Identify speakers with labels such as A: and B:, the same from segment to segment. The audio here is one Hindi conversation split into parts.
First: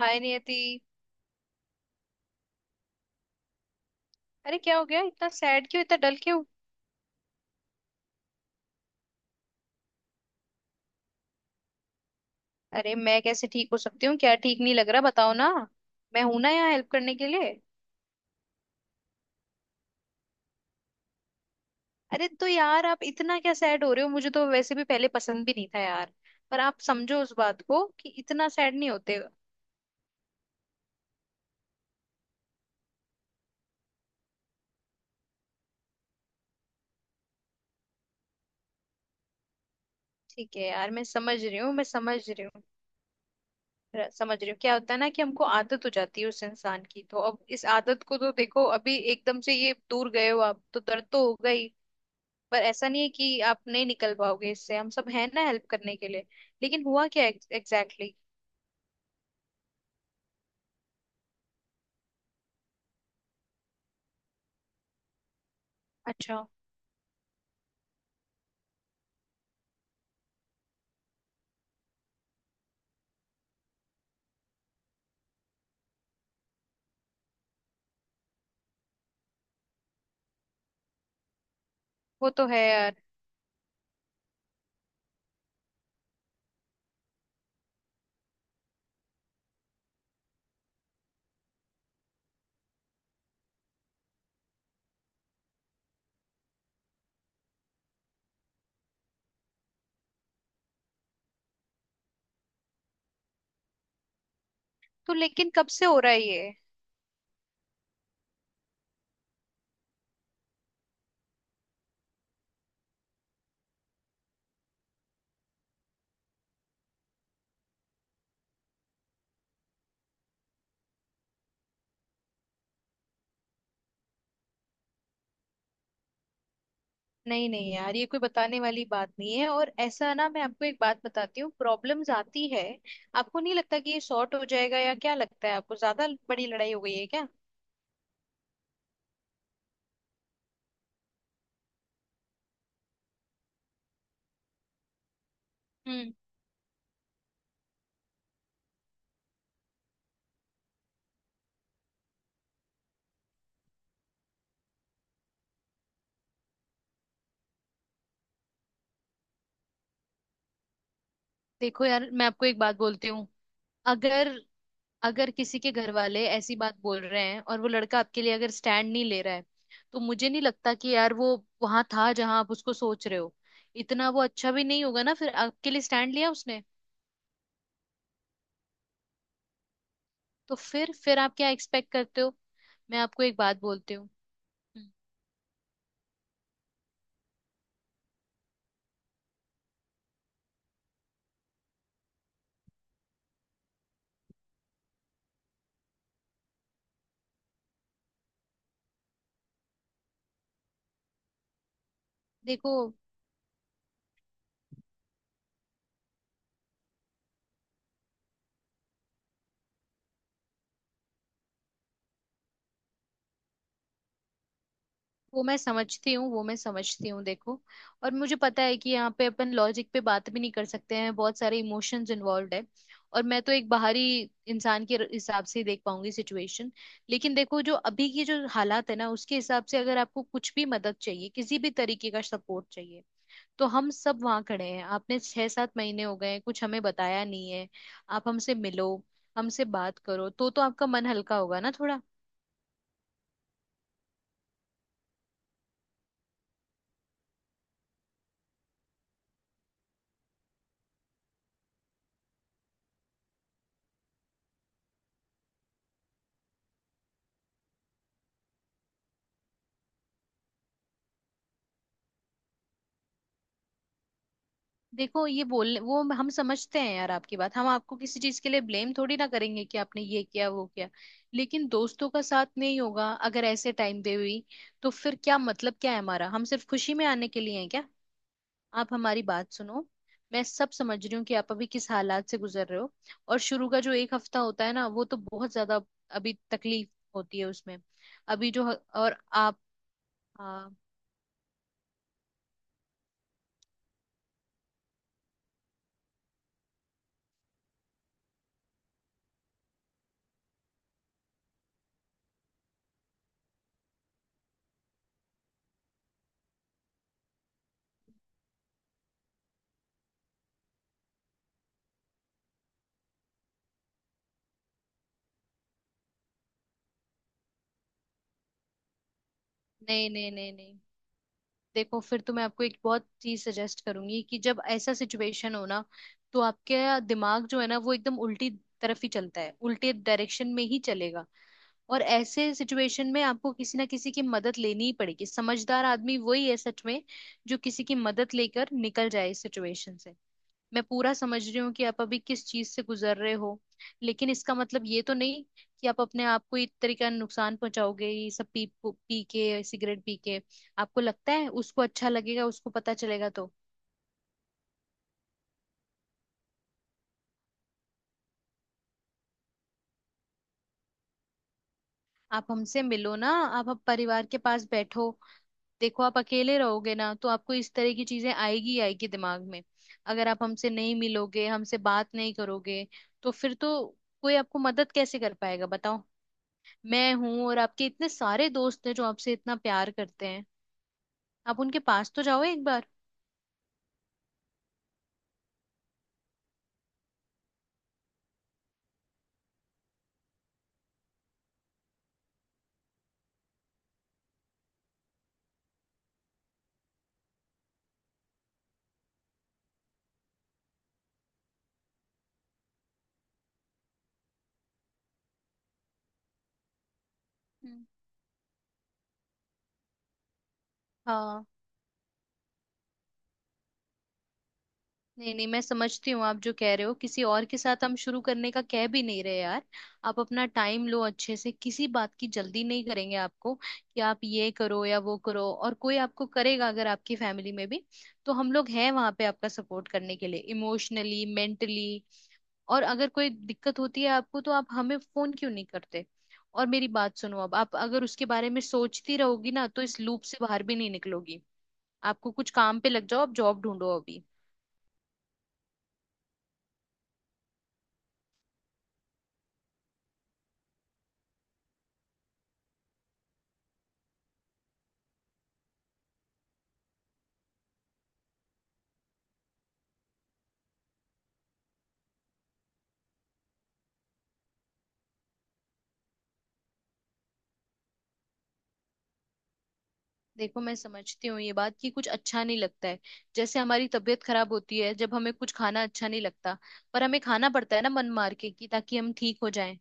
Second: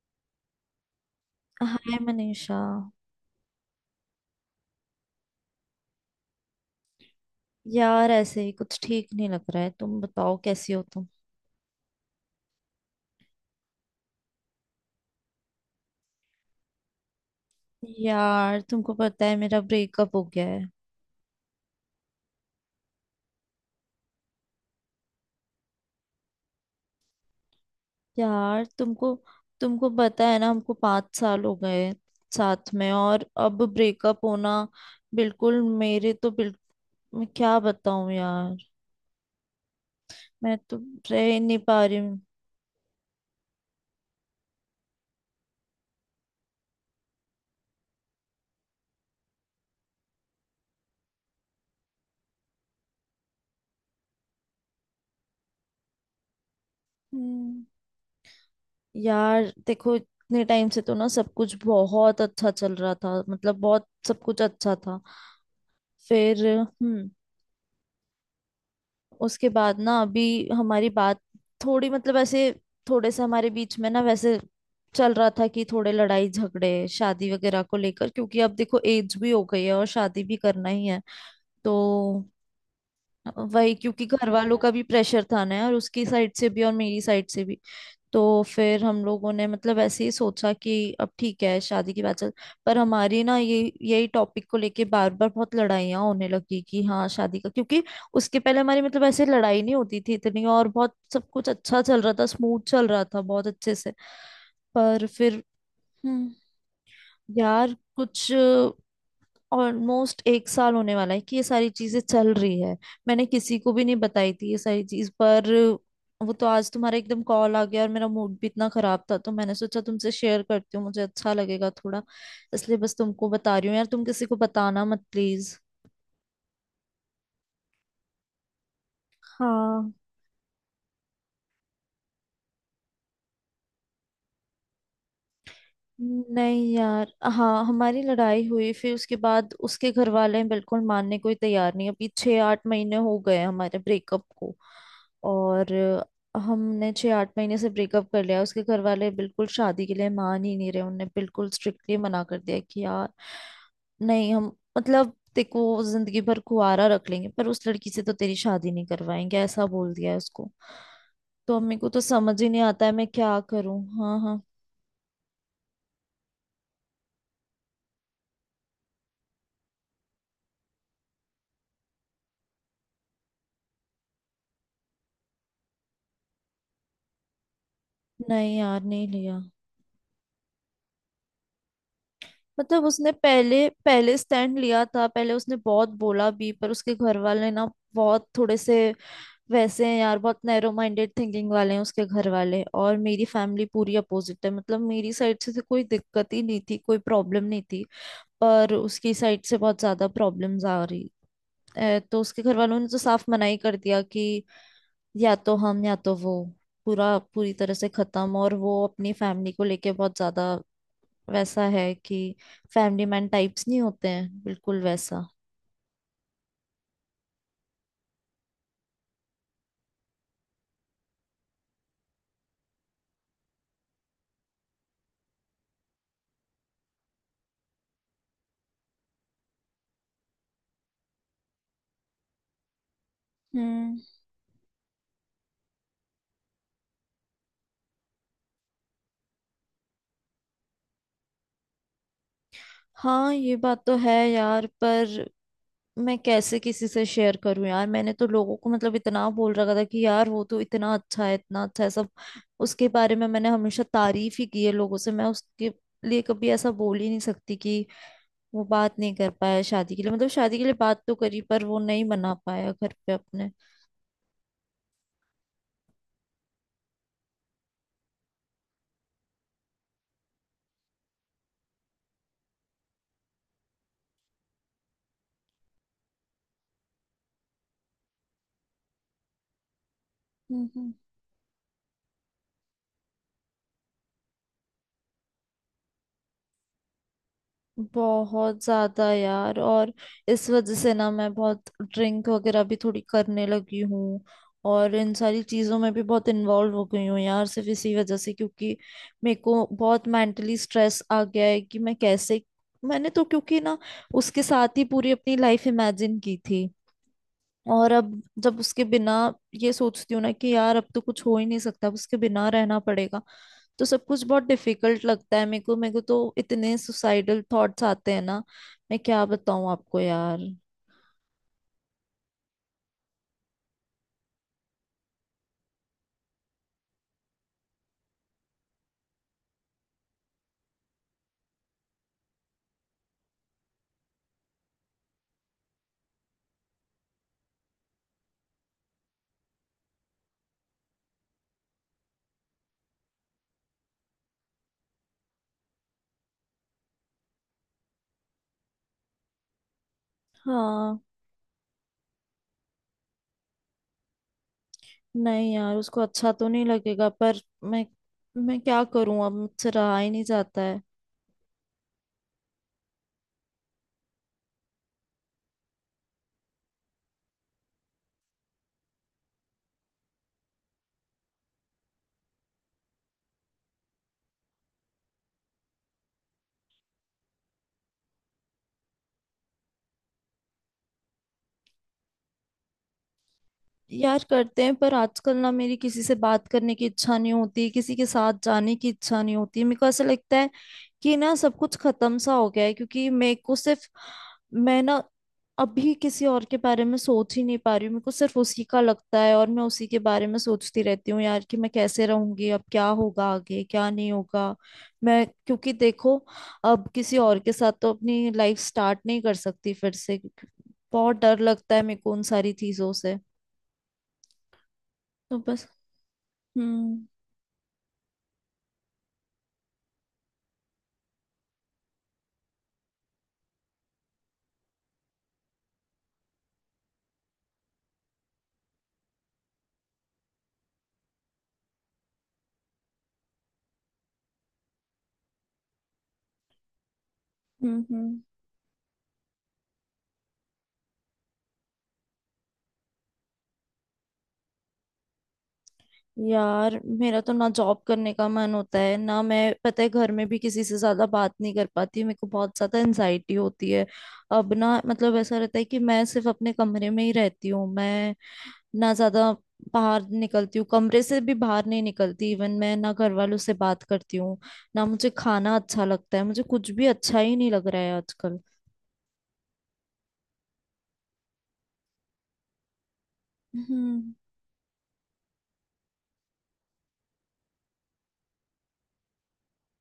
A: हाय नियति।
B: हाय मनीषा।
A: अरे क्या हो गया इतना सैड क्यों इतना डल क्यों।
B: यार ऐसे ही कुछ ठीक नहीं लग रहा है। तुम बताओ कैसी हो तुम।
A: अरे मैं कैसे ठीक हो सकती हूँ क्या ठीक नहीं लग रहा बताओ ना। मैं हूं ना यहाँ हेल्प करने के लिए।
B: यार तुमको पता है मेरा ब्रेकअप हो गया है।
A: अरे तो यार आप इतना क्या सैड हो रहे हो मुझे तो वैसे भी पहले पसंद भी नहीं था यार। पर आप समझो उस बात को कि इतना
B: यार
A: सैड नहीं
B: तुमको
A: होते।
B: तुमको पता है ना हमको 5 साल हो गए साथ में, और अब ब्रेकअप होना। बिल्कुल मेरे तो बिल, मैं क्या बताऊं यार। मैं
A: ठीक है
B: तो
A: यार मैं
B: रह
A: समझ
B: ही नहीं
A: रही हूँ
B: पा
A: मैं
B: रही
A: समझ
B: हूँ।
A: रही हूँ। समझ रही हूँ क्या होता है ना कि हमको आदत हो जाती है उस इंसान की तो अब इस आदत को तो देखो अभी एकदम से ये दूर गए हो आप तो दर्द तो होगा ही। पर ऐसा नहीं है कि आप नहीं निकल पाओगे इससे हम सब हैं ना हेल्प करने के लिए। लेकिन हुआ क्या
B: हम्म।
A: Exactly exactly?
B: यार देखो इतने टाइम से तो ना सब कुछ बहुत अच्छा चल रहा था, मतलब बहुत सब कुछ अच्छा था।
A: अच्छा।
B: फिर उसके बाद ना अभी हमारी बात थोड़ी मतलब ऐसे थोड़े से हमारे बीच में ना वैसे चल रहा था कि थोड़े लड़ाई झगड़े शादी वगैरह को लेकर, क्योंकि अब देखो एज भी हो गई है और शादी भी करना ही है। तो
A: वो तो है यार।
B: वही, क्योंकि घर वालों का भी प्रेशर था ना, और उसकी साइड से भी और मेरी साइड से भी। तो फिर हम लोगों ने मतलब ऐसे ही सोचा कि अब ठीक है शादी की बात चल। पर हमारी ना ये यही टॉपिक को लेके बार बार बहुत लड़ाइयाँ होने लगी कि हाँ शादी का, क्योंकि उसके पहले हमारी मतलब ऐसे लड़ाई नहीं होती थी इतनी, और बहुत सब कुछ अच्छा चल रहा था, स्मूथ चल रहा था बहुत अच्छे से। पर
A: तो
B: फिर
A: लेकिन कब से हो रहा है
B: हम्म
A: ये।
B: यार कुछ ऑलमोस्ट एक साल होने वाला है कि ये सारी चीजें चल रही है। मैंने किसी को भी नहीं बताई थी ये सारी चीज, पर वो तो आज तुम्हारा एकदम कॉल आ गया और मेरा मूड भी इतना खराब था, तो मैंने सोचा तुमसे शेयर करती हूँ, मुझे अच्छा लगेगा थोड़ा। इसलिए बस तुमको बता रही हूँ यार, तुम किसी को बताना मत प्लीज।
A: नहीं नहीं यार ये कोई बताने वाली बात नहीं है और
B: हाँ।
A: ऐसा ना मैं आपको एक बात बताती हूँ प्रॉब्लम्स आती है। आपको नहीं लगता कि ये सॉर्ट हो जाएगा या क्या लगता है आपको ज्यादा बड़ी
B: नहीं
A: लड़ाई हो गई है
B: यार,
A: क्या।
B: हाँ हमारी लड़ाई हुई, फिर उसके बाद उसके घर वाले बिल्कुल मानने को ही तैयार नहीं। अभी 6-8 महीने हो गए हैं हमारे ब्रेकअप को। और
A: हम्म।
B: हमने 6-8 महीने से ब्रेकअप कर लिया, उसके घर वाले बिल्कुल शादी के लिए मान ही नहीं रहे। उन्होंने बिल्कुल स्ट्रिक्टली मना कर दिया कि यार नहीं हम, मतलब देखो जिंदगी भर कुंवारा रख लेंगे पर उस लड़की से तो तेरी शादी नहीं करवाएंगे, ऐसा बोल दिया है उसको। तो अम्मी
A: देखो
B: को तो
A: यार मैं
B: समझ
A: आपको
B: ही
A: एक
B: नहीं
A: बात
B: आता है मैं
A: बोलती हूँ।
B: क्या करूं। हाँ
A: अगर
B: हाँ।
A: अगर किसी के घर वाले ऐसी बात बोल रहे हैं और वो लड़का आपके लिए अगर स्टैंड नहीं ले रहा है। तो मुझे नहीं लगता कि यार वो वहां था जहां आप उसको सोच रहे हो। इतना वो अच्छा भी नहीं होगा ना फिर आपके लिए स्टैंड लिया उसने।
B: नहीं यार, नहीं लिया।
A: तो फिर आप क्या एक्सपेक्ट करते हो।
B: मतलब
A: मैं
B: उसने
A: आपको एक बात
B: पहले
A: बोलती हूँ।
B: पहले स्टैंड लिया
A: हम्म।
B: था, पहले उसने बहुत बोला भी, पर उसके घर वाले ना बहुत थोड़े से वैसे हैं यार, बहुत नैरो माइंडेड थिंकिंग वाले हैं उसके घर वाले। और मेरी फैमिली पूरी अपोजिट है, मतलब मेरी साइड से तो कोई दिक्कत ही नहीं थी, कोई प्रॉब्लम नहीं थी। पर उसकी साइड से बहुत ज्यादा प्रॉब्लम्स आ रही। ए, तो उसके घर वालों ने
A: देखो
B: तो साफ मनाही कर दिया कि या तो हम या तो वो। पूरा पूरी तरह से खत्म। और वो अपनी फैमिली को लेके बहुत ज्यादा वैसा है कि फैमिली मैन टाइप्स नहीं होते हैं, बिल्कुल वैसा।
A: वो मैं समझती हूँ वो मैं समझती हूँ देखो। और मुझे पता है कि यहाँ पे अपन लॉजिक पे बात भी नहीं कर सकते हैं बहुत सारे इमोशंस इन्वॉल्व है। और मैं तो एक बाहरी इंसान के हिसाब से ही देख पाऊंगी सिचुएशन। लेकिन देखो जो अभी की जो हालात है ना उसके हिसाब से अगर आपको कुछ भी मदद चाहिए किसी भी तरीके का सपोर्ट चाहिए। तो हम
B: हम्म।
A: सब वहाँ खड़े हैं आपने छह सात महीने हो गए हैं, कुछ हमें बताया नहीं है। आप हमसे मिलो। हमसे बात करो तो आपका मन हल्का होगा ना थोड़ा।
B: हाँ ये बात तो है यार, पर मैं कैसे किसी से शेयर करूं यार। मैंने तो लोगों को मतलब इतना बोल रखा था कि यार वो तो इतना अच्छा है सब। उसके बारे में मैंने हमेशा तारीफ ही की है लोगों से, मैं उसके लिए कभी ऐसा बोल ही नहीं सकती कि वो बात नहीं कर पाया शादी के लिए। मतलब शादी के लिए बात तो करी, पर वो नहीं मना पाया घर पे अपने।
A: देखो ये बोल वो हम समझते हैं यार आपकी बात हम आपको किसी चीज के लिए ब्लेम थोड़ी ना करेंगे कि आपने ये किया वो किया। लेकिन दोस्तों का साथ नहीं होगा अगर ऐसे टाइम पे हुई। तो फिर क्या मतलब क्या है हमारा हम सिर्फ खुशी में आने के लिए हैं क्या। आप हमारी बात सुनो। मैं सब
B: हम्म
A: समझ रही हूँ कि आप अभी किस हालात से गुजर रहे हो। और शुरू का जो एक हफ्ता होता है ना वो तो बहुत ज्यादा अभी तकलीफ होती है उसमें। अभी
B: बहुत
A: जो
B: ज्यादा
A: और
B: यार।
A: आप
B: और इस वजह
A: हाँ।
B: से ना मैं बहुत ड्रिंक वगैरह भी थोड़ी करने लगी हूँ, और इन सारी चीजों में भी बहुत इन्वॉल्व हो गई हूँ यार, सिर्फ इसी वजह से, क्योंकि मेरे को बहुत मेंटली स्ट्रेस आ गया है कि मैं कैसे। मैंने तो, क्योंकि ना उसके साथ ही पूरी अपनी लाइफ इमेजिन की थी, और अब जब उसके बिना ये सोचती हूँ ना कि यार अब तो कुछ हो ही नहीं सकता, अब उसके बिना रहना पड़ेगा, तो सब कुछ बहुत डिफिकल्ट लगता है मेरे को। मेरे को तो इतने सुसाइडल थॉट्स आते हैं ना, मैं क्या बताऊं आपको
A: नहीं नहीं
B: यार।
A: नहीं नहीं। देखो फिर तो मैं आपको एक बहुत चीज सजेस्ट करूंगी कि जब ऐसा सिचुएशन हो ना। तो आपके दिमाग जो है ना वो एकदम उल्टी तरफ ही चलता है उल्टे डायरेक्शन में ही चलेगा। और ऐसे सिचुएशन में आपको किसी ना किसी की मदद लेनी ही पड़ेगी समझदार आदमी वही है सच में जो किसी की मदद लेकर निकल जाए इस सिचुएशन से। मैं पूरा समझ रही हूँ कि आप अभी किस चीज से गुजर रहे हो। लेकिन इसका मतलब ये तो नहीं कि आप अपने आप को इस तरीके का नुकसान पहुंचाओगे ये सब पी पी के सिगरेट पी के।
B: हाँ।
A: आपको लगता है उसको अच्छा लगेगा उसको पता चलेगा तो।
B: नहीं यार उसको अच्छा तो नहीं लगेगा, पर मैं क्या करूं, अब मुझसे रहा ही नहीं जाता है।
A: आप हमसे मिलो ना आप परिवार के पास बैठो। देखो आप अकेले रहोगे ना तो आपको इस तरह की चीजें आएगी ही आएगी दिमाग में। अगर आप हमसे नहीं मिलोगे हमसे बात नहीं करोगे तो फिर तो कोई आपको मदद कैसे कर पाएगा बताओ। मैं हूं और आपके इतने सारे दोस्त हैं जो आपसे इतना प्यार करते हैं। आप उनके पास तो जाओ एक बार।
B: यार करते हैं, पर आजकल ना मेरी किसी से बात करने की इच्छा नहीं होती, किसी के साथ जाने की इच्छा नहीं होती। मेरे को ऐसा लगता है कि ना सब कुछ खत्म सा हो गया है, क्योंकि मेरे को सिर्फ, मैं ना अभी किसी और के बारे में सोच ही नहीं पा रही हूँ। मेरे को सिर्फ उसी का लगता है और मैं उसी के बारे में सोचती रहती हूँ यार, कि मैं कैसे रहूंगी, अब क्या होगा आगे क्या नहीं होगा। मैं क्योंकि देखो, अब किसी और के साथ
A: हम्म,
B: तो अपनी लाइफ स्टार्ट नहीं कर सकती फिर से, क्योंकि बहुत डर
A: हाँ।
B: लगता है मेरे को उन सारी चीजों से।
A: नहीं
B: तो
A: नहीं मैं
B: बस।
A: समझती हूँ आप जो कह रहे हो
B: हम्म
A: किसी और के साथ हम शुरू करने का कह भी नहीं रहे यार। आप अपना टाइम लो अच्छे से किसी बात की जल्दी नहीं करेंगे आपको कि आप ये करो या वो करो और कोई आपको करेगा अगर आपकी फैमिली में भी। तो हम लोग हैं वहां पे आपका सपोर्ट करने के लिए इमोशनली मेंटली। और अगर कोई दिक्कत होती है आपको तो आप हमें फोन क्यों नहीं करते। और मेरी बात सुनो अब आप
B: हम्म
A: अगर
B: हम्म
A: उसके बारे में सोचती रहोगी ना तो इस लूप से बाहर भी नहीं निकलोगी। आपको कुछ काम पे लग जाओ आप जॉब ढूंढो अभी।
B: यार मेरा तो ना जॉब करने का मन होता है ना। मैं पता है घर में भी किसी से ज्यादा बात नहीं कर पाती, मेरे को बहुत ज्यादा एनजाइटी होती है। अब ना मतलब ऐसा रहता है कि मैं सिर्फ अपने कमरे में ही रहती हूँ, मैं ना ज्यादा बाहर निकलती हूँ, कमरे से भी बाहर नहीं निकलती। इवन मैं ना घर वालों से बात करती हूँ, ना मुझे खाना अच्छा लगता है, मुझे कुछ भी अच्छा ही नहीं लग रहा है आजकल।
A: देखो मैं समझती हूँ ये बात कि कुछ अच्छा नहीं लगता है। जैसे हमारी
B: हम्म
A: तबीयत खराब होती है जब हमें कुछ खाना अच्छा नहीं लगता। पर हमें खाना पड़ता है ना मन मार के कि ताकि हम ठीक हो जाएं।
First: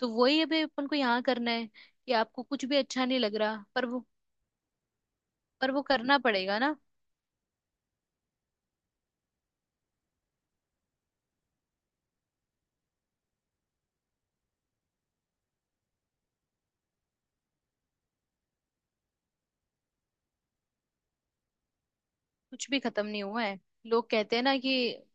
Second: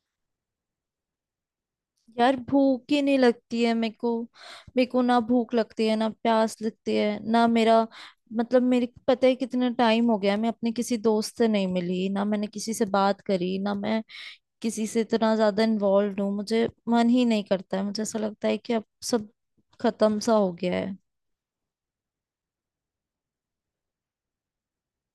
A: तो वही अभी अपन को यहाँ करना है। कि
B: यार
A: आपको कुछ भी
B: भूख ही
A: अच्छा
B: नहीं
A: नहीं लग
B: लगती
A: रहा
B: है
A: पर
B: मेरे
A: वो
B: को। मेरे को ना भूख
A: पर वो
B: लगती है ना
A: करना
B: प्यास
A: पड़ेगा ना।
B: लगती है, ना मेरा मतलब मेरे को पता है कितना टाइम हो गया है, मैं अपने किसी दोस्त से नहीं मिली, ना मैंने किसी से बात करी, ना मैं किसी से इतना ज्यादा इन्वॉल्व हूँ। मुझे मन ही नहीं करता है, मुझे ऐसा लगता है कि अब सब खत्म सा हो गया है।
A: कुछ भी खत्म नहीं हुआ है। लोग कहते हैं ना कि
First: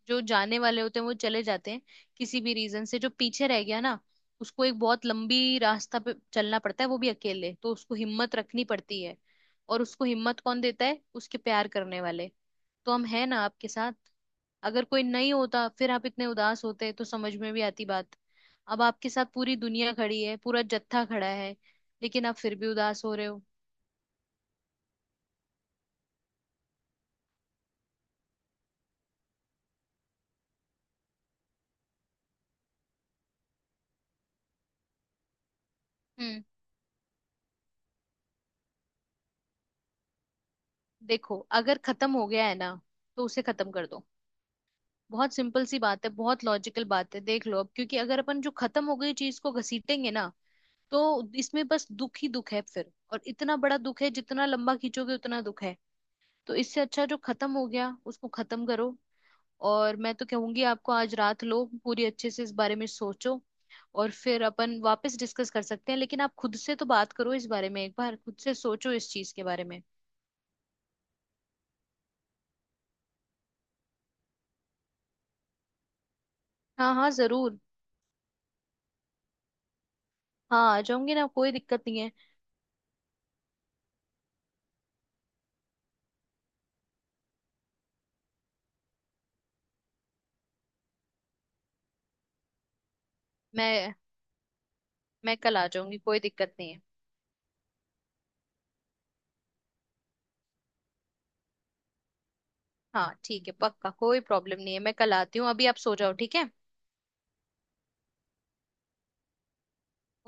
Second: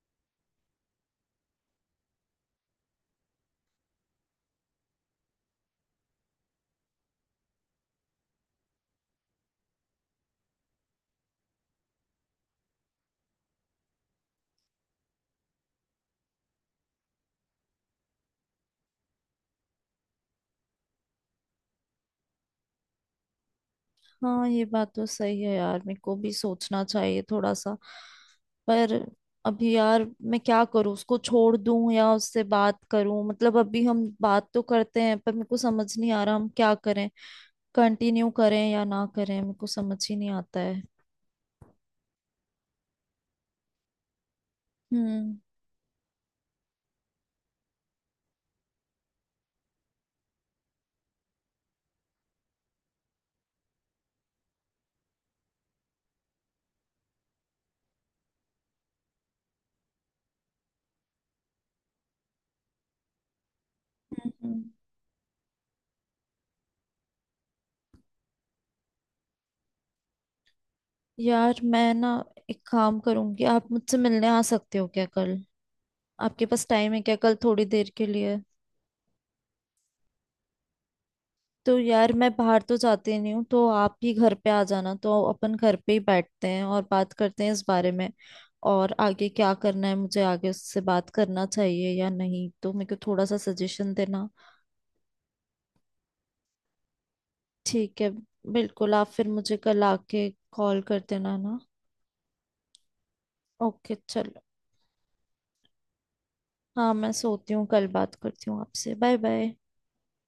A: जो जाने वाले होते हैं वो चले जाते हैं। किसी भी रीजन से जो पीछे रह गया ना उसको एक बहुत लंबी रास्ता पे चलना पड़ता है वो भी अकेले तो उसको हिम्मत रखनी पड़ती है। और उसको हिम्मत कौन देता है उसके प्यार करने वाले। तो हम हैं ना आपके साथ। अगर कोई नहीं होता फिर आप इतने उदास होते तो समझ में भी आती बात। अब आपके साथ पूरी दुनिया खड़ी है पूरा जत्था खड़ा है। लेकिन आप फिर भी उदास हो रहे हो।
B: हाँ ये बात तो सही है यार, मेरे को भी सोचना चाहिए थोड़ा सा। पर अभी यार मैं क्या करूँ, उसको छोड़ दूं या उससे बात करूं। मतलब अभी हम बात तो करते हैं, पर मेरे को समझ नहीं आ रहा
A: हम्म।
B: हम क्या करें, कंटिन्यू करें या ना करें, मेरे को समझ ही नहीं आता है।
A: देखो अगर खत्म हो गया है ना तो उसे खत्म कर दो। बहुत
B: हम्म।
A: सिंपल सी बात है बहुत लॉजिकल बात है देख लो अब क्योंकि अगर अपन जो खत्म हो गई चीज को घसीटेंगे ना तो इसमें बस दुख ही दुख है फिर और इतना बड़ा दुख है जितना लंबा खींचोगे उतना दुख है। तो इससे अच्छा जो खत्म हो गया उसको खत्म करो। और मैं तो कहूंगी आपको आज रात लो पूरी अच्छे से इस बारे में सोचो। और
B: हम्म।
A: फिर
B: हम्म।
A: अपन वापस डिस्कस कर सकते हैं लेकिन आप खुद से तो बात करो इस बारे में एक बार खुद से सोचो इस चीज के बारे में।
B: यार मैं ना एक काम करूंगी, आप मुझसे मिलने आ सकते हो क्या कल? आपके पास टाइम
A: हाँ
B: है
A: हाँ
B: क्या कल
A: जरूर।
B: थोड़ी देर के लिए?
A: हाँ आ जाऊंगी ना कोई
B: तो
A: दिक्कत नहीं
B: यार
A: है।
B: मैं बाहर तो जाती नहीं हूँ, तो आप ही घर पे आ जाना, तो अपन घर पे ही बैठते हैं और बात करते हैं इस बारे में। और आगे क्या करना है, मुझे आगे उससे बात करना चाहिए या नहीं, तो मेरे को थोड़ा सा सजेशन
A: मैं
B: देना।
A: मैं कल आ जाऊंगी कोई दिक्कत नहीं है।
B: ठीक है, बिल्कुल। आप फिर मुझे कल आके कॉल कर देना ना।
A: हाँ ठीक है पक्का
B: ओके
A: कोई
B: चलो,
A: प्रॉब्लम नहीं है मैं कल आती हूँ अभी आप सो जाओ ठीक है।
B: हाँ मैं सोती हूँ, कल बात करती हूँ आपसे। Bye bye.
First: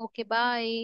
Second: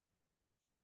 A: Okay bye.